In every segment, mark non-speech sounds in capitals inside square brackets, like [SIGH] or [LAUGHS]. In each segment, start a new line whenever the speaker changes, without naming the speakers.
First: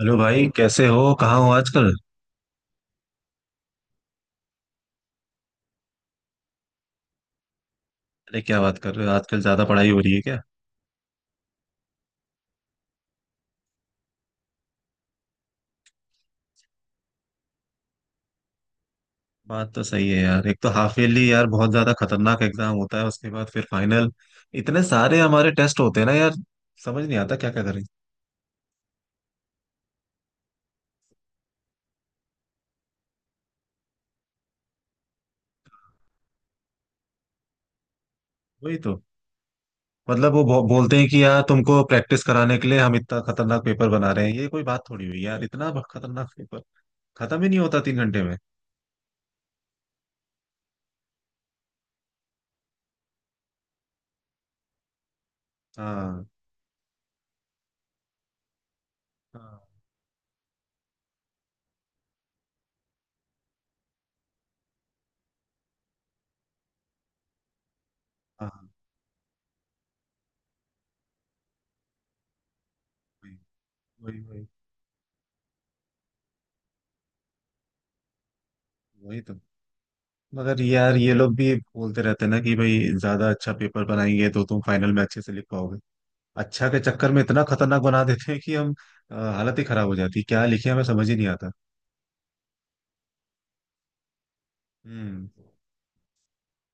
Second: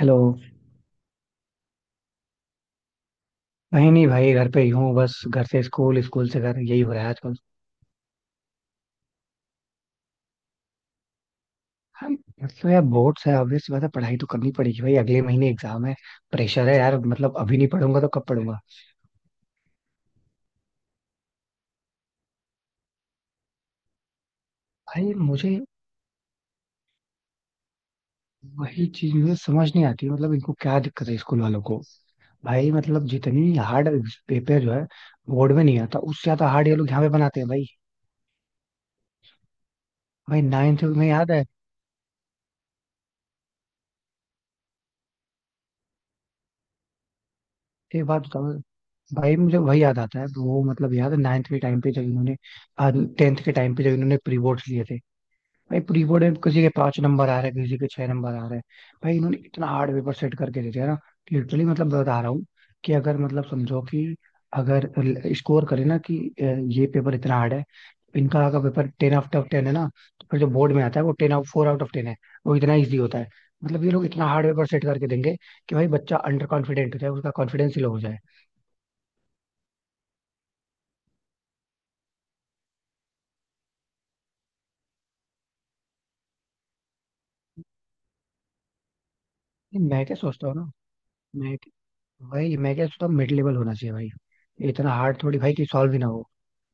Hello भाई, कैसे हो? कहाँ हो आजकल?
नहीं नहीं भाई, घर पे ही हूँ। बस घर से स्कूल, स्कूल से घर, यही हो रहा है आजकल।
अरे, क्या बात कर रहे हो? आजकल ज्यादा पढ़ाई हो रही है क्या?
हाँ, मतलब यार बोर्ड्स है, ऑब्वियस बात है, पढ़ाई तो करनी पड़ेगी भाई, अगले महीने एग्जाम है। प्रेशर है यार, मतलब अभी नहीं पढ़ूंगा तो कब पढ़ूंगा।
बात तो सही है यार। एक तो हाफ ईयरली यार बहुत ज्यादा खतरनाक एग्जाम होता है, उसके बाद फिर फाइनल। इतने
भाई
सारे हमारे
मुझे
टेस्ट होते हैं ना यार। समझ नहीं आता क्या क्या करें।
वही चीज मुझे समझ नहीं आती, मतलब इनको क्या दिक्कत है स्कूल वालों को। भाई मतलब जितनी हार्ड पेपर जो है बोर्ड में नहीं आता, उससे ज्यादा हार्ड ये लोग यहाँ पे बनाते हैं भाई।
वही तो। मतलब
भाई नाइन्थ
बोलते हैं
में
कि
याद
यार
है,
तुमको प्रैक्टिस कराने के लिए हम इतना खतरनाक पेपर बना रहे हैं। ये कोई बात थोड़ी हुई यार? इतना खतरनाक पेपर खत्म ही नहीं होता तीन
एक बात
घंटे में।
बताओ। भाई मुझे वही याद आता है वो, मतलब याद है नाइन्थ के टाइम पे जब इन्होंने टेंथ के टाइम पे जब इन्होंने प्री बोर्ड्स लिए थे। भाई प्री बोर्ड
हाँ,
में किसी के 5 नंबर आ रहे हैं, किसी के 6 नंबर आ रहे हैं। भाई इन्होंने
हाँ,
इतना हार्ड पेपर सेट करके दे दिया ना। लिटरली मतलब बता रहा हूँ कि अगर मतलब समझो कि अगर स्कोर करे ना कि ये पेपर इतना हार्ड है। इनका अगर
हाँ,
paper ten out of ten है ना, तो फिर जो बोर्ड में आता है वो ten out four out of ten है, वो इतना ईजी होता है।
वही,
मतलब ये लोग
वही,
इतना
वही,
हार्ड पेपर सेट करके देंगे कि भाई बच्चा अंडर कॉन्फिडेंट हो जाए, उसका कॉन्फिडेंस ही लो हो जाए।
वही तो। मगर यार ये लोग भी बोलते रहते हैं ना कि भाई ज्यादा अच्छा पेपर बनाएंगे तो तुम फाइनल में अच्छे से लिख पाओगे। अच्छा के चक्कर में इतना खतरनाक बना देते हैं कि हम हालत ही खराब
नहीं,
हो
मैं क्या
जाती है। क्या
सोचता हूँ ना,
लिखे हमें समझ ही नहीं आता।
मैं भाई मैं क्या सोचता हूँ, मिड लेवल होना चाहिए भाई। ये इतना हार्ड
हम्म।
थोड़ी भाई कि सॉल्व ही ना हो।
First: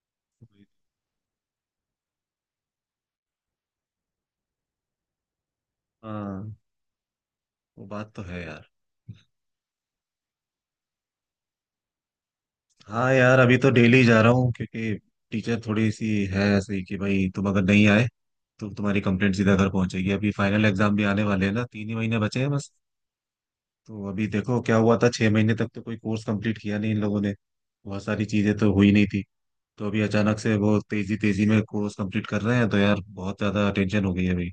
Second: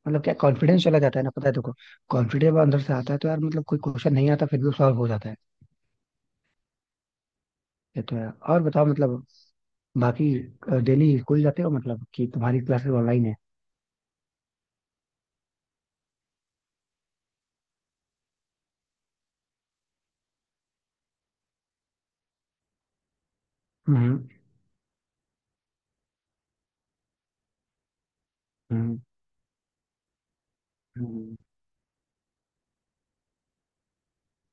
मतलब क्या, कॉन्फिडेंस चला जाता है ना। पता है देखो, कॉन्फिडेंस अंदर से आता है, तो यार मतलब कोई क्वेश्चन नहीं आता फिर भी सॉल्व हो जाता है।
हाँ, वो
ये
बात
तो
तो
है।
है
और
यार।
बताओ मतलब, बाकी डेली स्कूल जाते हो, मतलब कि तुम्हारी क्लासेस
हाँ
ऑनलाइन है।
यार, अभी तो डेली जा रहा हूँ, क्योंकि टीचर थोड़ी सी है ऐसे ही कि भाई तुम अगर नहीं आए तो तुम्हारी कंप्लेंट सीधा घर पहुंचेगी। अभी फाइनल एग्जाम भी आने वाले हैं ना, 3 ही महीने बचे हैं बस। तो
हम्म
अभी देखो क्या हुआ था, 6 महीने तक तो कोई कोर्स कंप्लीट किया नहीं इन लोगों ने। बहुत सारी चीजें तो हुई
हम्म
नहीं थी। तो अभी अचानक से वो तेजी
हम्म।
तेजी में कोर्स कंप्लीट कर रहे हैं, तो यार बहुत ज्यादा टेंशन हो गई है भाई।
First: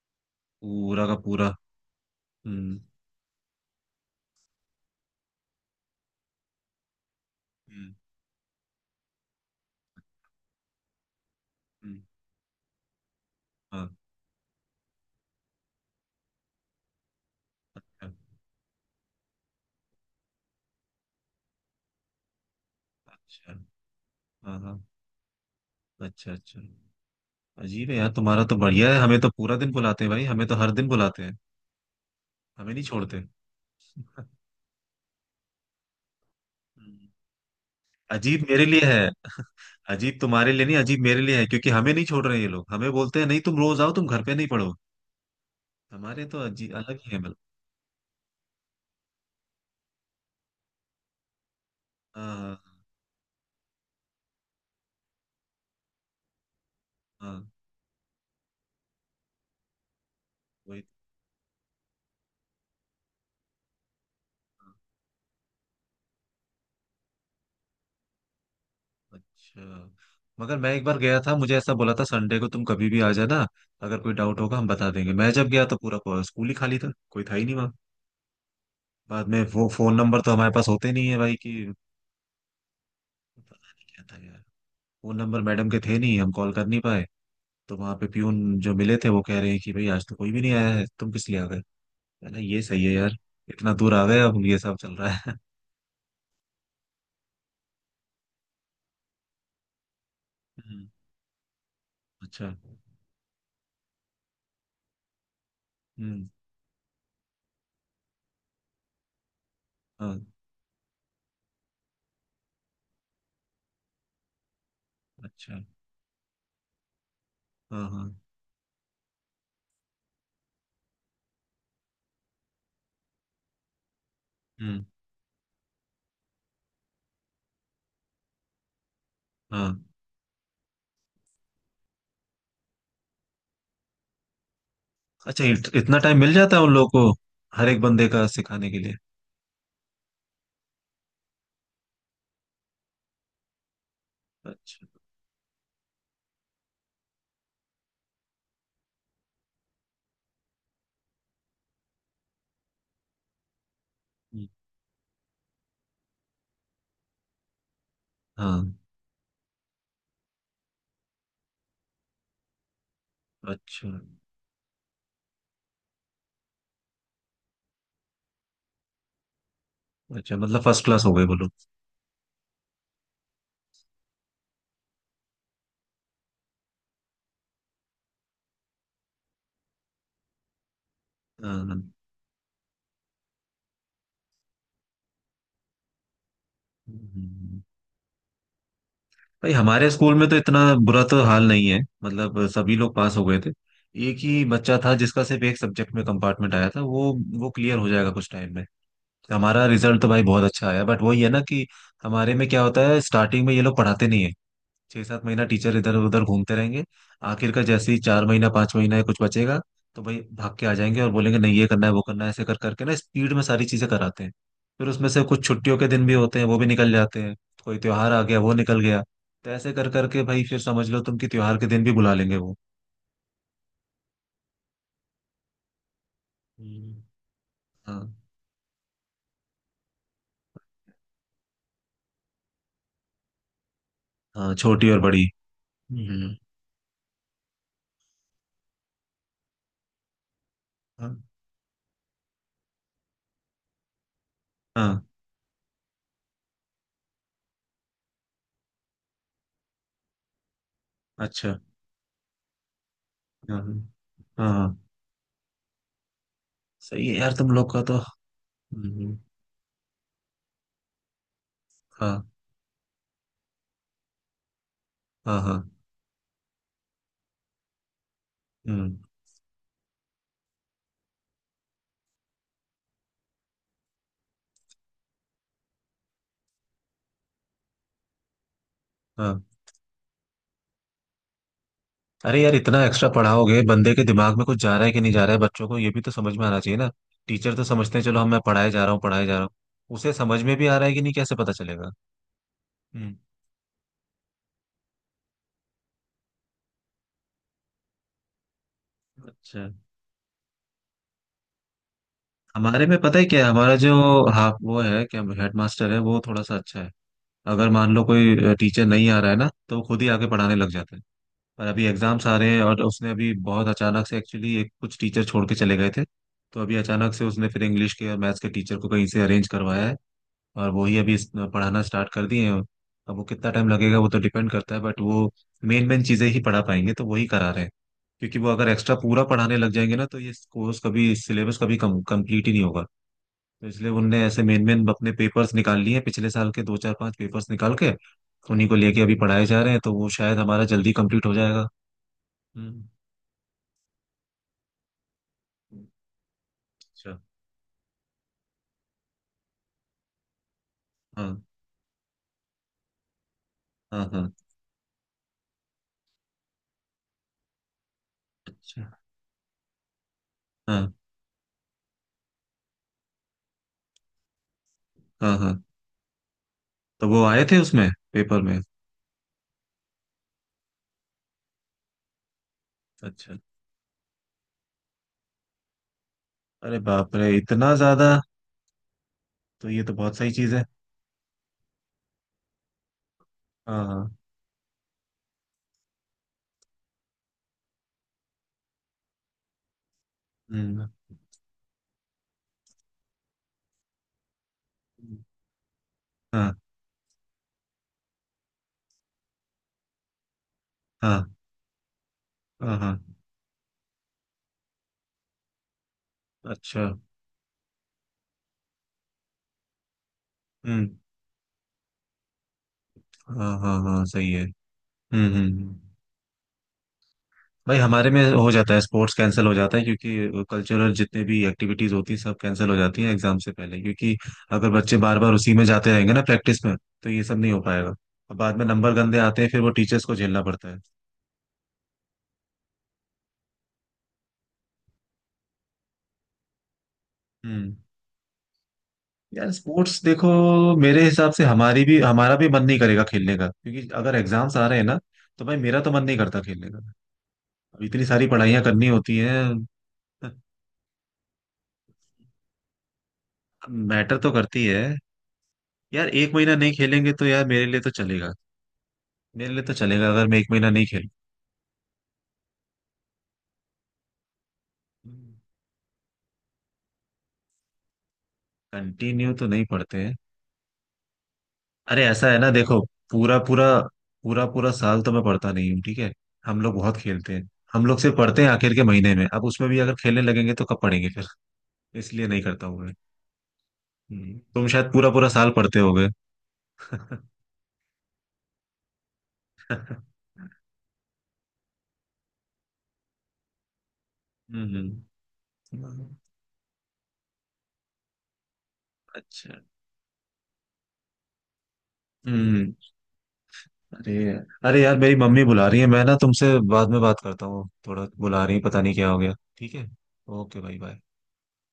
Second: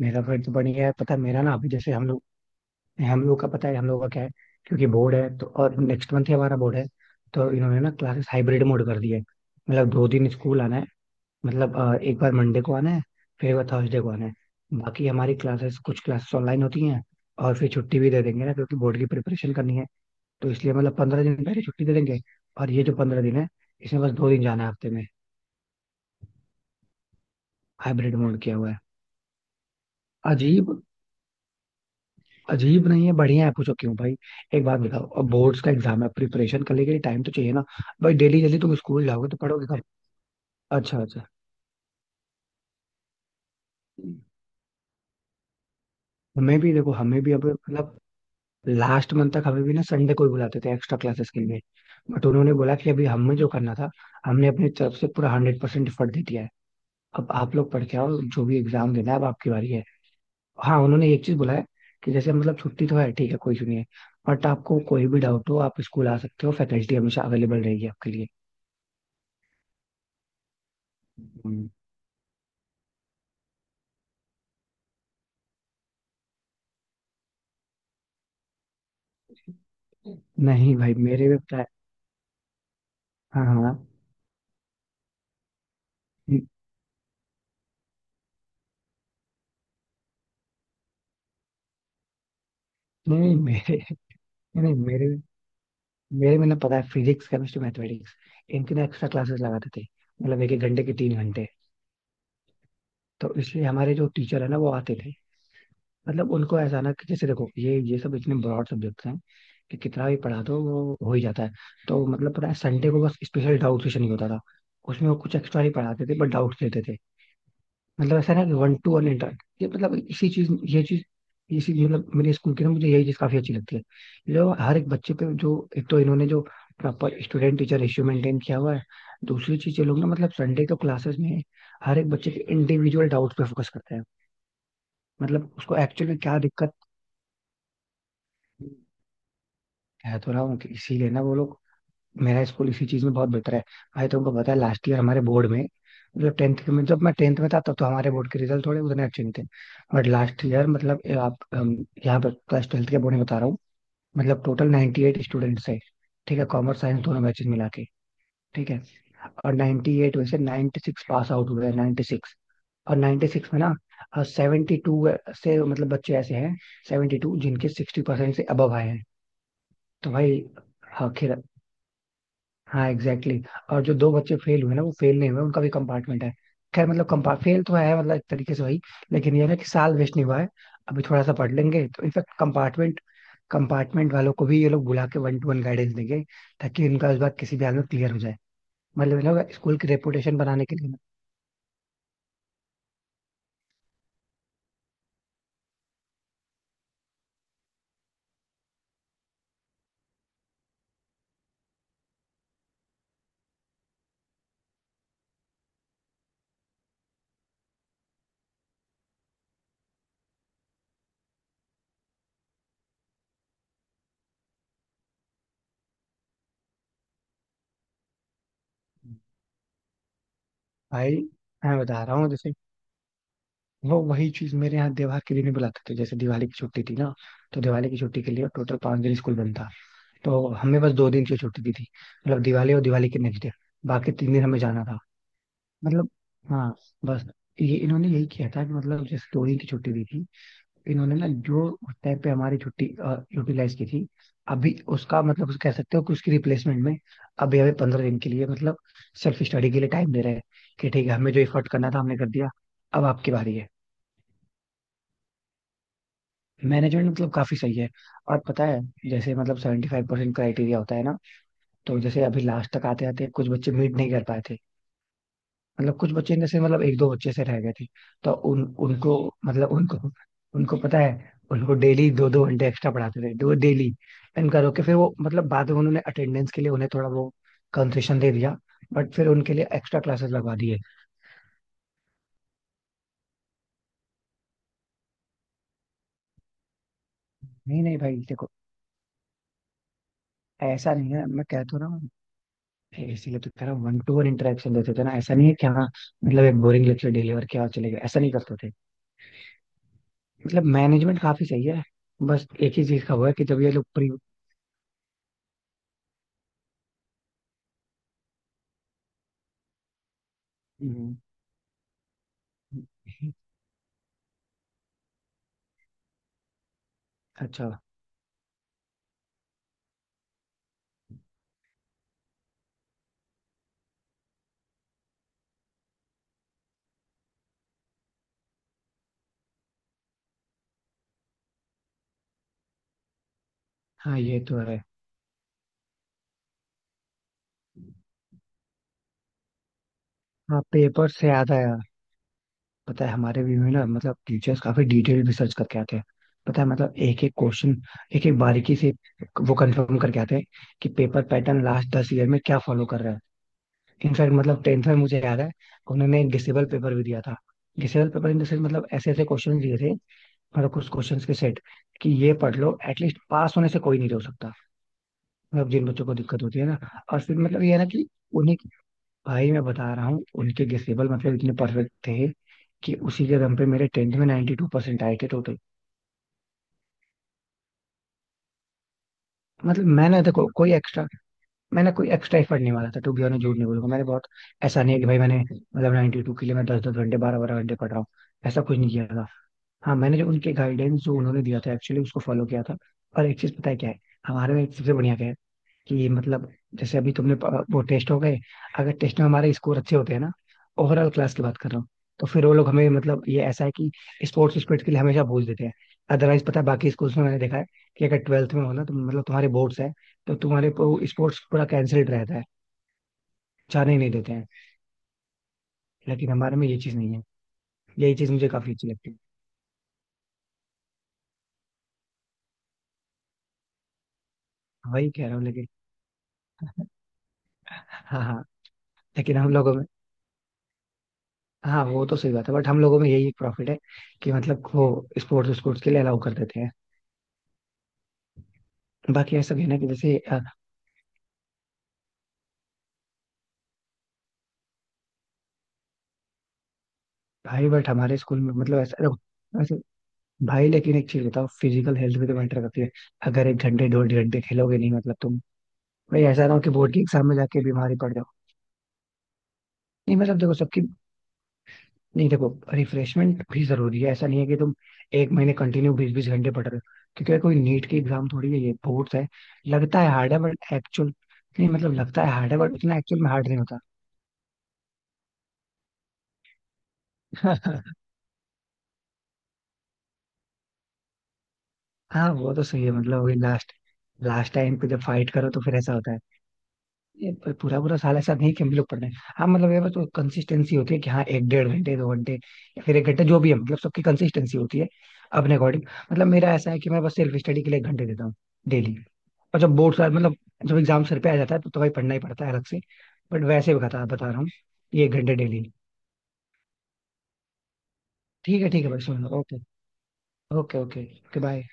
मेरा फ्रेंड तो बढ़िया है,
पूरा का
पता है मेरा
पूरा।
ना। अभी जैसे
हम्म,
हम लोग का, पता है हम लोग का क्या है, क्योंकि बोर्ड है तो। और नेक्स्ट मंथ ही हमारा बोर्ड है, तो इन्होंने ना
हम्म,
क्लासेस हाइब्रिड मोड कर दिया है। मतलब दो दिन स्कूल आना है। मतलब
हम्म,
एक बार मंडे को आना है, फिर एक बार
हाँ।
थर्सडे को आना है। बाकी हमारी क्लासेस कुछ क्लासेस ऑनलाइन होती हैं। और फिर छुट्टी
अच्छा,
भी दे देंगे ना, क्योंकि बोर्ड की प्रिपरेशन करनी है। तो इसलिए मतलब 15 दिन पहले छुट्टी दे देंगे। और ये जो 15 दिन है,
अच्छा।
इसमें बस दो दिन
हाँ,
जाना है
हाँ।
हफ्ते में।
अच्छा, अच्छा। अजीब है यार,
हाइब्रिड मोड
तुम्हारा तो
किया हुआ है।
बढ़िया है। हमें तो पूरा दिन बुलाते हैं भाई, हमें तो
अजीब,
हर दिन बुलाते हैं। हमें नहीं
अजीब नहीं है,
छोड़ते। [LAUGHS]
बढ़िया है। पूछो क्यों भाई। एक बात बताओ, अब बोर्ड्स का एग्जाम है, प्रिपरेशन करने के
हम्म।
लिए टाइम तो चाहिए ना। भाई डेली
अजीब
डेली
मेरे
तुम
लिए है,
स्कूल जाओगे तो पढ़ोगे कब।
अजीब तुम्हारे लिए नहीं, अजीब
अच्छा
मेरे
अच्छा।
लिए है, क्योंकि हमें नहीं छोड़ रहे हैं ये लोग। हमें बोलते हैं नहीं, तुम रोज आओ, तुम घर पे नहीं पढ़ो। हमारे तो
हमें
जी
भी देखो,
अलग ही है
हमें भी
मतलब।
अब मतलब लास्ट मंथ तक हमें भी ना संडे को ही बुलाते थे एक्स्ट्रा क्लासेस के लिए। बट उन्होंने
हाँ,
बोला कि अभी हमें जो करना था, हमने अपनी तरफ से पूरा 100% एफर्ट दे दिया है। अब
हाँ,
आप लोग पढ़ के आओ, जो भी एग्जाम देना है, अब आपकी बारी है। हाँ,
वही
उन्होंने एक चीज बोला है कि जैसे मतलब छुट्टी तो है, ठीक है, कोई इशू नहीं है। बट
तो।
आपको कोई भी डाउट हो, आप स्कूल आ सकते हो, फैकल्टी हमेशा अवेलेबल रहेगी आपके लिए।
अच्छा। मगर मैं एक बार गया था, मुझे
हम्म।
ऐसा बोला था संडे को तुम कभी भी आ जाना। अगर कोई डाउट होगा हम बता देंगे। मैं जब गया तो पूरा पूरा स्कूल ही खाली था, कोई था ही नहीं वहाँ। बाद में, वो फोन नंबर तो हमारे पास
नहीं
होते
भाई,
नहीं है
मेरे
भाई
में पता है।
कि।
हाँ
पता
हाँ हाँ।
नहीं क्या था यार। फोन नंबर मैडम के थे नहीं, हम
नहीं
कॉल कर नहीं पाए। तो वहाँ पे प्यून जो मिले थे वो कह रहे हैं कि भाई आज तो कोई भी नहीं आया है, तुम किस लिए आ गए? मैंने कहा, ये सही है यार,
नहीं
इतना
मेरे
दूर आ गए अब ये
नहीं नहीं,
सब चल
मेरे
रहा
में
है। [LAUGHS]
मेरे में ना, पता है फिजिक्स केमिस्ट्री मैथमेटिक्स, इनकी ना एक्स्ट्रा क्लासेस लगाते थे, मतलब एक एक घंटे
हम्म,
के 3 घंटे।
अच्छा।
तो इसलिए हमारे जो टीचर है ना वो आते थे।
हम्म,
मतलब उनको ऐसा ना कि जैसे देखो ये सब इतने ब्रॉड सब्जेक्ट्स हैं कि कितना भी
हाँ।
पढ़ा दो वो हो ही जाता है। तो मतलब पता है संडे को बस स्पेशल डाउट सेशन ही होता था। उसमें वो कुछ एक्स्ट्रा
अच्छा।
नहीं पढ़ाते थे, बट डाउट लेते थे।
हाँ, हाँ।
मतलब ऐसा ना कि वन टू वन इंटर ये मतलब इसी चीज, ये चीज, इसी मतलब मेरे स्कूल की ना, मुझे यही चीज काफी अच्छी लगती है, जो हर
हम्म,
एक बच्चे पे जो एक तो इन्होंने जो proper student teacher ratio maintain किया हुआ है। दूसरी
हाँ।
चीज, ये लोग ना मतलब संडे को क्लासेस में हर एक बच्चे के इंडिविजुअल डाउट पे फोकस करते हैं,
अच्छा,
मतलब उसको
इतना
एक्चुअली
टाइम मिल
क्या
जाता है उन
दिक्कत।
लोगों को हर एक बंदे का सिखाने के लिए?
कह तो रहा हूँ कि इसीलिए ना वो लोग, मेरा स्कूल इसी चीज में बहुत बेहतर है। भाई तुमको पता है
अच्छा।
लास्ट ईयर हमारे बोर्ड में, मतलब टेंथ के में जब मैं टेंथ में था तब तो हमारे बोर्ड के रिजल्ट थोड़े उतने अच्छे नहीं थे। बट लास्ट ईयर, मतलब ये आप हम यहाँ पर क्लास ट्वेल्थ के बोर्ड में बता रहा हूँ, मतलब
हम्म,
टोटल 98 स्टूडेंट्स है। ठीक है, कॉमर्स साइंस दोनों बैचेज मिला के।
हाँ।
ठीक है, और 98 में से 96 पास आउट हुए हैं। 96, और 96 में ना
अच्छा,
72 से मतलब बच्चे ऐसे हैं, 72 जिनके 60% से अबव आए हैं। तो
अच्छा।
भाई,
मतलब फर्स्ट क्लास हो
हाँ
गए
खैर,
बोलो।
हाँ एग्जैक्टली exactly. और जो दो बच्चे फेल हुए ना, वो फेल नहीं हुए, उनका भी कंपार्टमेंट है। खैर मतलब कंपा फेल तो है मतलब एक तरीके से भाई, लेकिन ये है ना कि साल वेस्ट नहीं हुआ है। अभी थोड़ा सा पढ़
हाँ, हाँ।
लेंगे तो इनफैक्ट कंपार्टमेंट कंपार्टमेंट वालों को भी ये लोग बुला के वन टू वन गाइडेंस देंगे, ताकि इनका इस बार किसी
हम्म।
भी हाल में क्लियर हो जाए। मतलब ये लोग
भाई
स्कूल की
हमारे स्कूल में तो
रेपुटेशन
इतना
बनाने के लिए ना।
बुरा तो हाल नहीं है, मतलब सभी लोग पास हो गए थे। एक ही बच्चा था जिसका सिर्फ एक सब्जेक्ट में कंपार्टमेंट आया था, वो क्लियर हो जाएगा कुछ टाइम में। हमारा रिजल्ट तो भाई बहुत अच्छा आया, बट वही है ना कि हमारे में क्या होता है, स्टार्टिंग में ये लोग पढ़ाते नहीं है। 6-7 महीना टीचर इधर उधर घूमते रहेंगे। आखिर का जैसे ही 4 महीना 5 महीना या कुछ बचेगा, तो भाई भाग के आ जाएंगे और बोलेंगे नहीं, ये करना है वो करना है, ऐसे कर करके ना स्पीड में सारी चीजें कराते हैं। फिर उसमें से कुछ छुट्टियों के दिन भी होते हैं, वो भी निकल जाते हैं। कोई त्योहार आ गया, वो निकल गया। तो ऐसे कर करके भाई फिर समझ लो
भाई
तुम कि त्योहार के
मैं
दिन भी
बता
बुला
रहा हूँ
लेंगे
जैसे
वो।
वो वही चीज मेरे यहाँ त्योहार के लिए नहीं बुलाते थे। जैसे दिवाली की छुट्टी थी
हम्म,
ना, तो दिवाली की
हाँ।
छुट्टी के लिए टोटल 5 दिन स्कूल बंद था। तो हमें बस दो दिन की छुट्टी दी थी, मतलब दिवाली और दिवाली के नेक्स्ट डे। बाकी तीन दिन
हाँ,
हमें जाना
छोटी
था
और बड़ी।
मतलब।
हम्म।
हाँ बस, ये इन्होंने यही किया था कि मतलब जैसे दो दिन की छुट्टी दी थी, इन्होंने
हाँ,
ना जो उस टाइम पे हमारी छुट्टी यूटिलाइज की थी, अभी
हाँ,
उसका मतलब उस कह सकते हो कि उसकी रिप्लेसमेंट में अभी हमें 15 दिन के लिए मतलब सेल्फ स्टडी के लिए टाइम दे रहे हैं। कि ठीक है, हमें जो
अच्छा।
एफर्ट करना था हमने कर दिया, अब आपकी बारी
हाँ,
है।
हाँ, हाँ, सही
मैनेजमेंट
है
मतलब
यार तुम
काफी
लोग
सही
का
है।
तो।
और पता है
हम्म,
जैसे मतलब 75% क्राइटेरिया होता है ना, तो जैसे
हाँ,
अभी लास्ट तक आते आते कुछ बच्चे मीट नहीं कर पाए थे।
हाँ, हाँ।
मतलब कुछ बच्चे जैसे मतलब एक दो बच्चे से रह गए थे। तो उन
हम्म,
उनको मतलब उनको उनको पता है, उनको डेली दो दो घंटे एक्स्ट्रा पढ़ाते थे, दो डेली। इनका रोके फिर वो, मतलब बाद में उन्होंने अटेंडेंस के लिए उन्हें थोड़ा वो कंसेशन दे दिया, बट फिर
हाँ।
उनके लिए एक्स्ट्रा क्लासेस लगवा दिए।
अरे यार, इतना एक्स्ट्रा पढ़ाओगे, बंदे के दिमाग में कुछ जा रहा है कि नहीं जा रहा है? बच्चों को ये भी तो समझ में आना चाहिए ना। टीचर तो
नहीं
समझते
नहीं
हैं
भाई
चलो हम मैं
देखो,
पढ़ाए जा रहा हूँ, पढ़ाए जा रहा हूँ, उसे समझ में भी आ रहा
ऐसा
है कि नहीं
नहीं है,
कैसे
मैं
पता
कह तो रहा
चलेगा?
हूँ।
हम्म,
इसीलिए तो कह रहा हूँ वन टू वन इंटरेक्शन देते थे ना। ऐसा नहीं है कि हाँ, मतलब एक बोरिंग लेक्चर डिलीवर किया और चले गए, ऐसा नहीं करते थे।
अच्छा।
मतलब मैनेजमेंट काफी सही है। बस एक ही
हमारे में
चीज का
पता है
हुआ है
क्या
कि
है
जब ये
हमारा
लोग
जो।
प्री
हाँ, वो है क्या, हेडमास्टर है, वो थोड़ा सा अच्छा है। अगर मान लो कोई टीचर नहीं आ रहा है ना, तो वो खुद ही आके पढ़ाने लग जाता है।
हम्म,
पर अभी एग्जाम्स आ रहे हैं, और उसने अभी बहुत अचानक से एक्चुअली एक कुछ टीचर छोड़ के चले गए थे। तो अभी अचानक से उसने फिर
अच्छा,
इंग्लिश के और मैथ्स के टीचर को कहीं से अरेंज करवाया है। और वो ही अभी पढ़ाना स्टार्ट कर दिए हैं। अब वो कितना टाइम लगेगा वो तो डिपेंड करता है, बट वो मेन मेन चीजें ही पढ़ा पाएंगे तो वही करा रहे हैं। क्योंकि वो अगर एक्स्ट्रा पूरा पढ़ाने लग जाएंगे ना तो ये कोर्स कभी सिलेबस कभी कम कंप्लीट ही नहीं होगा। तो इसलिए
हाँ
उनने
ये
ऐसे
तो
मेन
है।
मेन अपने पेपर्स निकाल लिए हैं, पिछले साल के 2-4-5 पेपर्स निकाल के। उन्हीं को लेके अभी पढ़ाए जा रहे हैं, तो वो शायद
हाँ
हमारा जल्दी
पेपर
कंप्लीट
से
हो
याद
जाएगा।
आया,
हम्म।
पता है हमारे भी में ना मतलब टीचर्स काफी डिटेल रिसर्च करके आते हैं। पता है मतलब
अच्छा।
एक एक क्वेश्चन, एक एक बारीकी से वो कंफर्म करके आते हैं कि पेपर
हाँ,
पैटर्न लास्ट 10 ईयर में क्या फॉलो कर रहा है।
हाँ, हाँ।
इनफैक्ट मतलब टेंथ में मुझे याद है उन्होंने एक डिसेबल पेपर भी दिया था। Disable paper in the sense
अच्छा।
मतलब ऐसे ऐसे क्वेश्चन दिए थे, मतलब कुछ
हाँ,
क्वेश्चन के सेट कि ये पढ़ लो, एटलीस्ट पास होने से कोई नहीं रोक सकता,
हाँ, हाँ।
मतलब जिन बच्चों को दिक्कत होती है ना।
तो
और
वो
फिर
आए थे
मतलब ये है ना
उसमें
कि
पेपर
उन्हें,
में?
भाई मैं बता रहा हूँ उनके गेसेबल मतलब इतने परफेक्ट थे कि उसी
अच्छा।
के दम पे मेरे टेंथ में 92% टू परसेंट आए थे टोटल।
अरे बाप रे, इतना ज्यादा? तो ये
मतलब
तो बहुत सही चीज है।
मैंने कोई एक्स्ट्रा एफर्ट नहीं मारा था टू बी ऑनेस्ट, झूठ नहीं
हाँ,
बोलूंगा मैंने
हाँ।
बहुत, ऐसा नहीं है कि भाई मैंने मतलब 92 के लिए मैं दस दस घंटे बारह बारह घंटे पढ़ रहा हूँ, ऐसा कुछ नहीं किया था। हाँ, मैंने जो उनके
हम्म,
गाइडेंस जो उन्होंने दिया था एक्चुअली उसको फॉलो किया था। और एक चीज पता है क्या है, हमारे में एक सबसे बढ़िया क्या है कि मतलब
हाँ,
जैसे अभी तुमने वो टेस्ट हो गए, अगर टेस्ट में हमारे स्कोर अच्छे होते हैं ना, ओवरऑल
हाँ,
क्लास की बात कर रहा हूँ, तो फिर वो लोग
हाँ,
हमें,
हाँ।
मतलब ये ऐसा है कि स्पोर्ट्स स्पिरिट के लिए हमेशा भूल देते हैं। अदरवाइज पता है,
अच्छा।
बाकी स्कूल्स में मैंने देखा है कि अगर ट्वेल्थ में हो ना, तो मतलब तुम्हारे बोर्ड्स है, तो तुम्हारे
हम्म,
स्पोर्ट्स पूरा कैंसिल्ड रहता है,
हाँ, हाँ,
जाने ही
हाँ,
नहीं
सही
देते
है।
हैं।
हम्म, हम्म,
लेकिन हमारे में ये चीज नहीं है,
भाई हमारे
यही
में
चीज मुझे
हो
काफी
जाता है
अच्छी लगती
स्पोर्ट्स
है।
कैंसिल हो जाता है, क्योंकि कल्चरल जितने भी एक्टिविटीज होती हैं सब कैंसिल हो जाती हैं एग्जाम से पहले, क्योंकि अगर बच्चे
वही
बार
कह
बार
रहा हूँ
उसी में
लेकिन।
जाते रहेंगे ना प्रैक्टिस में, तो ये सब नहीं हो पाएगा।
हाँ
और
हाँ।
बाद में नंबर गंदे
लेकिन
आते हैं,
हम
फिर वो
लोगों में,
टीचर्स को झेलना पड़ता है।
हाँ वो तो सही बात है, बट हम लोगों में यही एक प्रॉफिट है कि मतलब वो स्पोर्ट्स स्पोर्ट्स के लिए अलाउ कर देते हैं।
हम्म।
बाकी
यार
ऐसा भी है ना कि
स्पोर्ट्स
जैसे
देखो, मेरे हिसाब से हमारी भी हमारा भी मन नहीं करेगा खेलने का, क्योंकि अगर एग्जाम्स आ रहे हैं ना तो भाई मेरा तो मन नहीं करता खेलने का। अब
भाई बट
इतनी
हमारे
सारी
स्कूल में
पढ़ाइयाँ
मतलब
करनी
ऐसा देखो,
होती हैं।
वैसे भाई, लेकिन एक चीज बताओ, फिजिकल हेल्थ भी तो मैटर करती है। अगर एक घंटे डेढ़
मैटर तो
घंटे
करती
खेलोगे
है
नहीं मतलब तुम,
यार,
भाई
एक
ऐसा ना
महीना
हो कि
नहीं
बोर्ड के
खेलेंगे तो
एग्जाम में
यार
जाके
मेरे लिए तो
बीमारी पड़ जाओ।
चलेगा। मेरे लिए तो चलेगा
नहीं
अगर मैं
मतलब
एक
देखो
महीना
सबकी,
नहीं खेलूं।
नहीं देखो, रिफ्रेशमेंट भी जरूरी है। ऐसा नहीं है कि तुम एक महीने कंटिन्यू बीस बीस घंटे पढ़ रहे हो, क्योंकि कोई नीट की एग्जाम थोड़ी है, ये बोर्ड्स है।
कंटिन्यू तो नहीं
लगता
पढ़ते
है
हैं।
हार्ड है बट एक्चुअल, नहीं मतलब
अरे
लगता
ऐसा
है
है ना
हार्ड है बट
देखो,
उतना एक्चुअल में
पूरा
हार्ड नहीं
पूरा
होता।
पूरा पूरा साल तो मैं पढ़ता नहीं हूँ, ठीक है। हम लोग बहुत खेलते हैं, हम लोग
[LAUGHS]
सिर्फ पढ़ते हैं आखिर के महीने में। अब उसमें भी अगर खेलने लगेंगे तो कब पढ़ेंगे फिर? इसलिए
हाँ,
नहीं
वो तो
करता
सही है
हूँ।
मतलब वही लास्ट लास्ट
तुम
टाइम पे
शायद
जब
पूरा पूरा
फाइट
साल
करो तो फिर
पढ़ते
ऐसा
होगे।
होता है। ये पूरा पूरा साल ऐसा नहीं कि हम लोग पढ़ रहे हैं। हाँ मतलब ये बस
[LAUGHS]
कंसिस्टेंसी होती है कि हाँ, एक डेढ़ घंटे, दो घंटे, या फिर एक घंटे, जो भी है, मतलब सबकी कंसिस्टेंसी होती है
हम्म।
अपने अकॉर्डिंग। मतलब मेरा ऐसा है कि मैं बस सेल्फ स्टडी के लिए एक घंटे देता हूँ डेली।
अच्छा।
और जब बोर्ड साल मतलब जब एग्जाम सर पे आ जाता है तो भाई पढ़ना ही पड़ता है अलग
हम्म।
से। बट वैसे बता
अरे,
बता रहा हूँ,
अरे यार
ये एक
मेरी
घंटे
मम्मी
डेली।
बुला रही है, मैं ना तुमसे बाद में बात करता हूँ। थोड़ा बुला रही है, पता
ठीक है
नहीं
भाई,
क्या हो
सुन
गया।
लो। ओके।
ठीक है। ओके
ओके
भाई, बाय।
Okay okay bye.